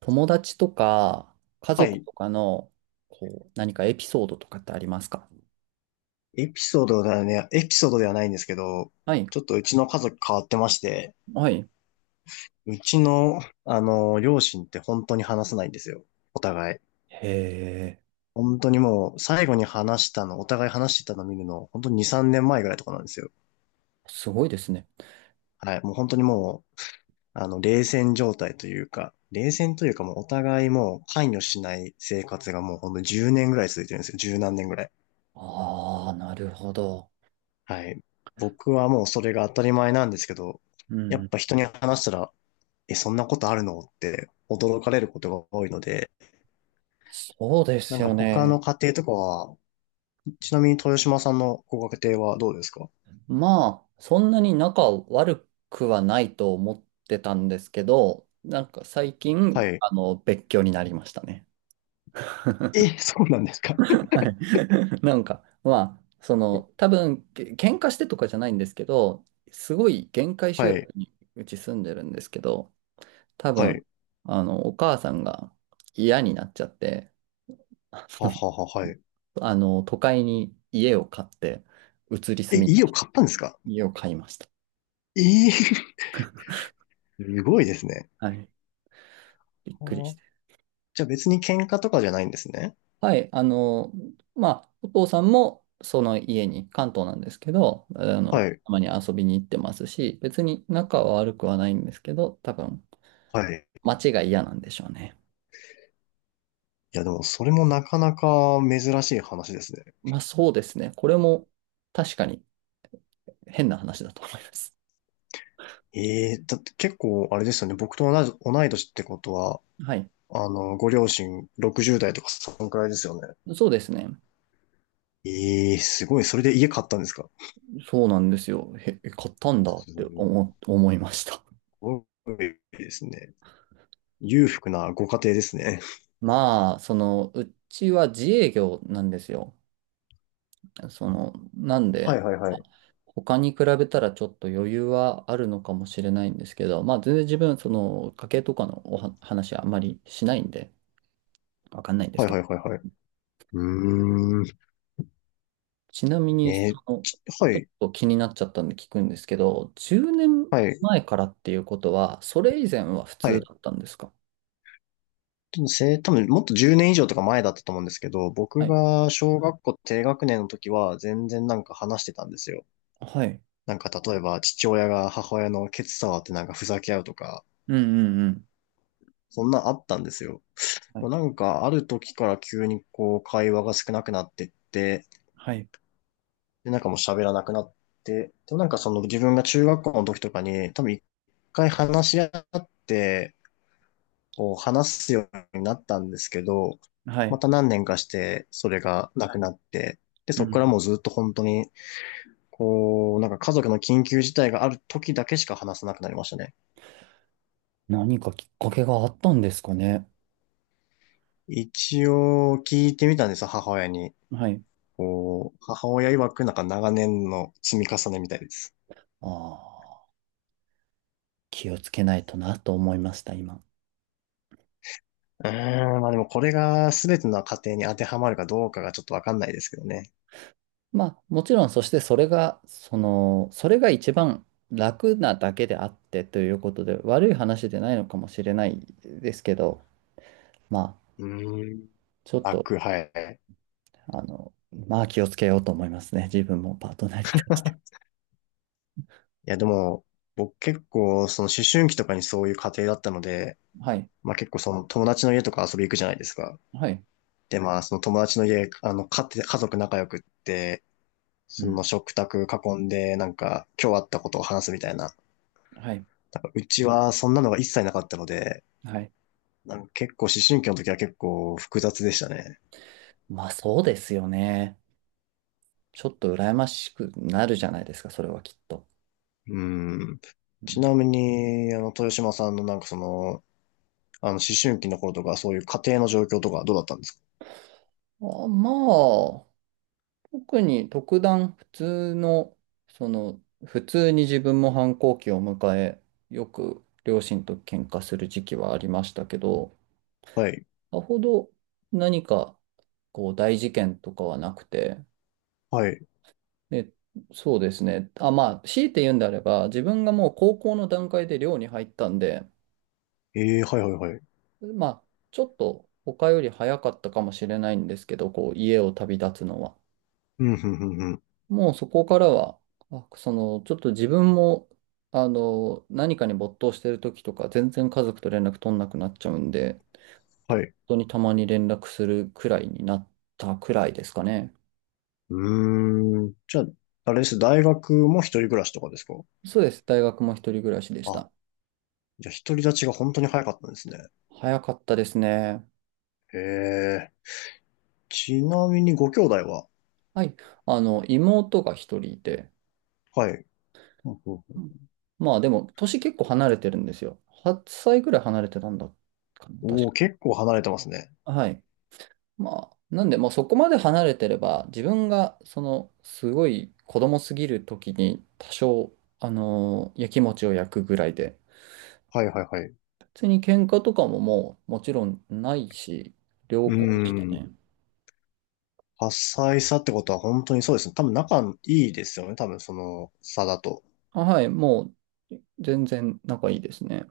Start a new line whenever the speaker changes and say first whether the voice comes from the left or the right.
right: 友達とか家
left: は
right: 族
left: い。
right: とかのこう何かエピソードとかってありますか？
left: エピソードではね、エピソードではないんですけど、
right: はい。
left: ちょっとうちの家族変わってまして、
right: はい。
left: うちの、両親って本当に話さないんですよ。お互い。
right: へえ、
left: 本当にもう、最後に話したの、お互い話してたの見るの、本当に2、3年前ぐらいとかなんですよ。
right: すごいですね。
left: はい。もう本当にもう、冷戦状態というか、冷戦というかもうお互いもう関与しない生活がもうほんと10年ぐらい続いてるんですよ。十何年ぐらい。
right: ああ、なるほど。
left: はい。僕はもうそれが当たり前なんですけど、
right: う
left: やっ
right: ん。
left: ぱ人に話したら、え、そんなことあるのって驚かれることが多いので、
right: そうで
left: な
right: す
left: んか
right: よ
left: 他
right: ね。
left: の家庭とかは、ちなみに豊島さんのご家庭はどうですか？
right: まあ、そんなに仲悪くはないと思ってたんですけど、なんか最
left: は
right: 近、
left: い。
right: あの、別居になりましたね。
left: え、そうなんですか？
right: はい。なんか、まあ、その、多分、喧嘩してとかじゃないんですけど、すごい限界集
left: は
right: 落
left: い、
right: にうち住んでるんですけど、多
left: はい、
right: 分、あの、お母さんが嫌になっちゃって、
left: ははは、はい。
right: あの、都会に家を買って、移り
left: え、
right: 住み、
left: 家を買ったんですか？
right: 家を買いました。
left: すごいですね。
right: はい。びっくり
left: は
right: して。
left: あ。じゃあ別に喧嘩とかじゃないんですね。
right: はい。あの、まあ、お父さんも、その家に、関東なんですけど、あの、
left: はい、
right: たまに遊びに行ってますし、別に仲は悪くはないんですけど、多分、
left: はい。
right: 街が嫌なんでしょうね。
left: いやでもそれもなかなか珍しい話ですね。
right: まあそうですね。これも確かに変な話だと思います。
left: ええだって結構あれですよね。僕と同じ、同い年ってことは、
right: はい。
left: ご両親60代とかそんくらいですよね。
right: そうですね。
left: ええすごい。それで家買ったんですか？
right: そうなんですよ。へえ、買ったんだって
left: す
right: 思いました。
left: ごいですね。裕福なご家庭ですね。
right: まあ、その、うちは自営業なんですよ。その、なん
left: は
right: で、
left: いはいは
right: あ
left: い。
right: 他に比べたらちょっと余裕はあるのかもしれないんですけど、まあ全然自分、その、家計とかの話はあまりしないんで、わかんないんで
left: は
right: す
left: い
right: け
left: は
right: ど。
left: いはいはい。うーん。
right: ちなみに、そ
left: えー
right: の、
left: きは
right: ちょっ
left: い、
right: と気になっちゃったんで聞くんですけど、10年
left: はい、
right: 前からっていうことは、それ以前は普
left: は
right: 通
left: い。
right: だったんですか？
left: でも多分もっと10年以上とか前だったと思うんですけど、
right: は
left: 僕
right: い。
left: が小学校低学年の時は全然なんか話してたんですよ。
right: はい。
left: なんか例えば父親が母親のケツ触ってなんかふざけ合うとか、
right: うんうんうん。
left: そんなんあったんですよ。
right: は
left: でも
right: い。
left: なんかある時から急にこう会話が少なくなってって、
right: はい。
left: で、なんかもう喋らなくなって、でもなんかその自分が中学校の時とかに、多分一回話し合って、こう話すようになったんですけど、
right: は
left: ま
right: い。
left: た何年かしてそれがなくなって、で、
right: う
left: そこから
right: ん。
left: もうずっと本当に、こう、なんか家族の緊急事態がある時だけしか話さなくなりましたね。
right: 何かきっかけがあったんですかね。
left: 一応聞いてみたんですよ、母親に。
right: はい。
left: こう、母親曰くなんか長年の積み重ねみたいです。
right: ああ、気をつけないとなと思いました、今。
left: うーん、まあでもこれが全ての家庭に当てはまるかどうかがちょっとわかんないですけどね。
right: まあ、もちろん、そしてそれが、その、それが一番楽なだけであってということで、悪い話でないのかもしれないですけど、まあ、
left: うーん。
right: ちょっと
left: 楽、はい。
right: あの、まあ気をつけようと思いますね。自分もパートナーに対して
left: いやでも、僕結構その思春期とかにそういう家庭だったので、
right: は。い。
left: まあ結構その友達の家とか遊び行くじゃないですか。
right: はい。
left: でまあその友達の家、家庭、家族仲良くって、
right: う
left: そ
right: ん。
left: の食卓囲んでなんか今日あったことを話すみたいな。
right: はい。
left: なんかうちはそんなのが一切なかったので、
right: はい。
left: なんか結構思春期の時は結構複雑でしたね。
right: まあそうですよね。ちょっと羨ましくなるじゃないですか、それはきっと。
left: うん。
right: う
left: ち
right: ん。
left: なみに、豊島さんのなんか思春期の頃とか、そういう家庭の状況とかどうだったんですか？
right: あ、まあ、特に特段普通の、その、普通に自分も反抗期を迎え、よく両親と喧嘩する時期はありましたけど、
left: はい。
right: さほど何かこう大事件とかはなくて、
left: はい。
right: で、そうですね。あ、まあ、強いて言うんであれば、自分がもう高校の段階で寮に入ったんで、
left: ええはいはいはい。
right: まあ、ちょっと他より早かったかもしれないんですけど、こう、家を旅立つのは。
left: うん、うん、うん、うん。
right: もうそこからは、あ、その、ちょっと自分も、あの、何かに没頭してる時とか、全然家族と連絡取んなくなっちゃうんで、
left: はい。
right: 本当にたまに連絡するくらいになったくらいですかね。
left: うーん。じゃあ、あれです。大学も一人暮らしとかですか？
right: そうです。大学も一人暮らしでし
left: あ、
right: た。
left: じゃあ独り立ちが本当に早かったんですね。
right: 早かったですね。
left: へえ。ちなみにご兄弟は？
right: はい。あの、妹が一人いて、
left: はい。ほうほ
right: う
left: う。
right: ん。まあでも、年結構離れてるんですよ。8歳ぐらい離れてたんだかな、
left: ほう
right: 確
left: おお、結構離れてますね。
right: か。はい。まあ、なんで、もうそこまで離れてれば、自分が、その、すごい子供すぎる時に、多少、やきもちを焼くぐらいで、
left: はいはいはい。
right: 別に喧嘩とかももう、もちろんないし、良
left: う
right: 好でした
left: ん。
right: ね。
left: 多彩さってことは本当にそうですね。多分仲いいですよね。多分その差だと。
right: あ、はい、もう、全然仲いいですね。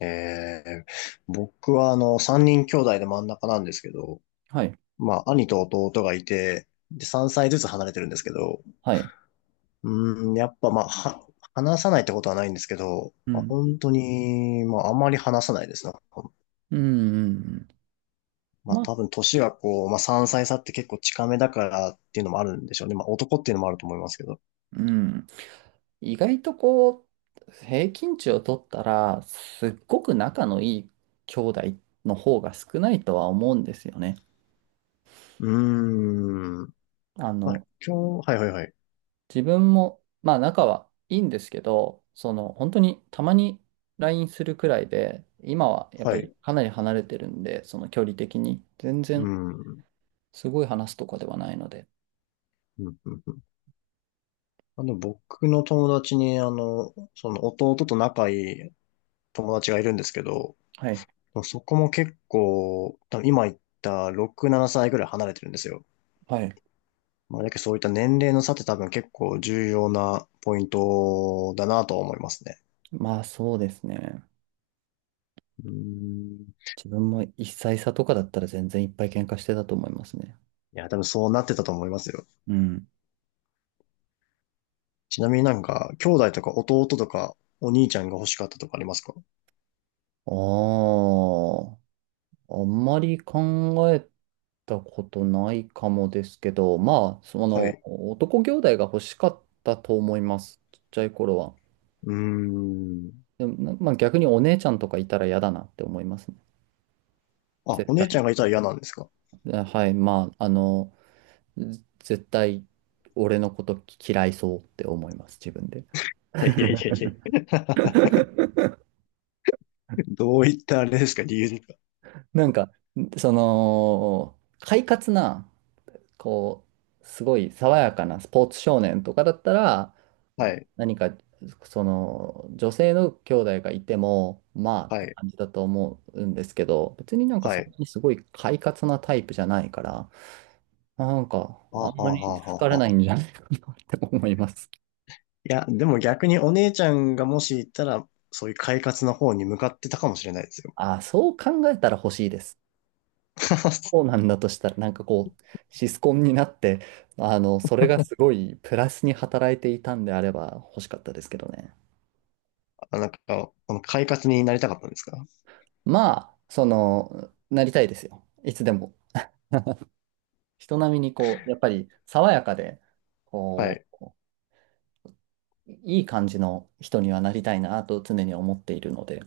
left: えー、僕は三人兄弟で真ん中なんですけど、
right: はい。
left: まあ、兄と弟がいて、で、3歳ずつ離れてるんですけど、
right: はい。
left: うん、やっぱまあ、話さないってことはないんですけど、
right: う
left: まあ、
right: ん。
left: 本当に、まあ、あまり話さないですね。
right: うん、うんうん。
left: まあ、
right: まあ、
left: 多分年がこう、まあ、3歳差って結構近めだからっていうのもあるんでしょうね。まあ、男っていうのもあると思いますけど。
right: うん。意外とこう、平均値を取ったら、すっごく仲のいい兄弟の方が少ないとは思うんですよね。
left: うー
right: あ
left: まあ、
right: の、
left: 今日、はいはいはい。
right: 自分も、まあ仲はいいんですけど、その、本当にたまに LINE するくらいで、今はやっぱ
left: は
right: り
left: い。
right: かなり離れてるんで、その距離的に、全
left: う
right: 然
left: ん。うん
right: すごい話すとかではないので。
left: うんうん。僕の友達に、その弟と仲いい友達がいるんですけど、
right: はい。
left: そこも結構、多分今言った6、7歳ぐらい離れてるんですよ。
right: はい。
left: まあ、だけどそういった年齢の差って多分結構重要なポイントだなとは思いますね。
right: まあそうですね。
left: うん。
right: 自分も一歳差とかだったら全然いっぱい喧嘩してたと思いますね。
left: いや、多分そうなってたと思いますよ。
right: うん。
left: ちなみになんか、兄弟とか弟とかお兄ちゃんが欲しかったとかありますか？
right: ああ、あんまり考えたことないかもですけど、まあ、そ
left: は
right: の、
left: い。
right: 男兄弟が欲しかったと思います。ちっちゃい頃は。
left: うーん。
right: でも、まあ逆にお姉ちゃんとかいたら嫌だなって思いますね。
left: あ、
right: 絶
left: お姉ち
right: 対。
left: ゃんがいたら嫌なんですか？
right: え、はい、まあ、あの、絶対俺のこと嫌いそうって思います、自分で。
left: いやいやいやいや。どういったあれですか？理由ですか？
right: なんか、その、快活な、こう、すごい爽やかなスポーツ少年とかだったら、
left: はい、
right: 何か、その、女性の兄弟がいても、まあっ
left: は
right: て
left: い、
right: 感じだと思うんですけど、別になんか
left: は
right: そん
left: い。
right: なにすごい快活なタイプじゃないから、なんか、
left: あ
right: あ
left: は
right: ん
left: あは
right: ま
left: あ
right: り好
left: は
right: か
left: あ
right: れ
left: はあ。
right: ないんじゃないかなって思います。
left: いや、でも逆にお姉ちゃんがもし行ったら、そういう快活の方に向かってたかもしれないですよ。
right: ああ、そう考えたら欲しいです。そう なんだとしたら、なんかこう、シスコンになって、あの、それがすごいプラスに働いていたんであれば欲しかったですけどね。
left: あなんか、この快活になりたかったんですか？
right: まあ、その、なりたいですよ。いつでも。人並みにこう、やっぱり爽やかで、
left: は
right: こ
left: い。
right: う、いい感じの人にはなりたいなと常に思っているので、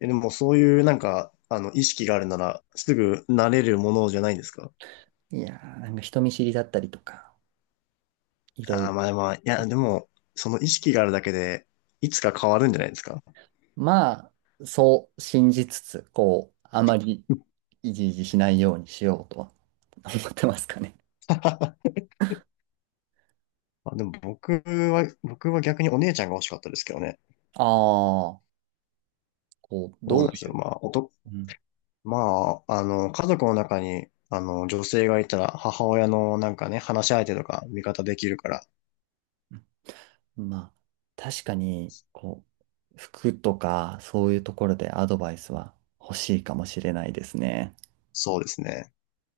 left: え、でもそういうなんか、意識があるなら、すぐ慣れるものじゃないですか？
right: いやー、なんか人見知りだったりとか、いろ
left: あ
right: い
left: あ、ま
right: ろ。
left: あまあ、いや、でも、その意識があるだけで、いつか変わるんじゃないですか？
right: まあ、そう信じつつ、こう、あまりいじいじしないようにしようとは思ってますかね。
left: まあ、でも僕は逆にお姉ちゃんが欲しかったですけどね。
right: ああ、こう、
left: そうな
right: どう
left: んです
right: い
left: よ。
right: う、
left: まあ、
right: う
left: まあ、家族の中に、女性がいたら、母親のなんかね、話し相手とか味方できるから、
right: ん、まあ、確かに、こう、服とか、そういうところでアドバイスは欲しいかもしれないですね。
left: そうですね。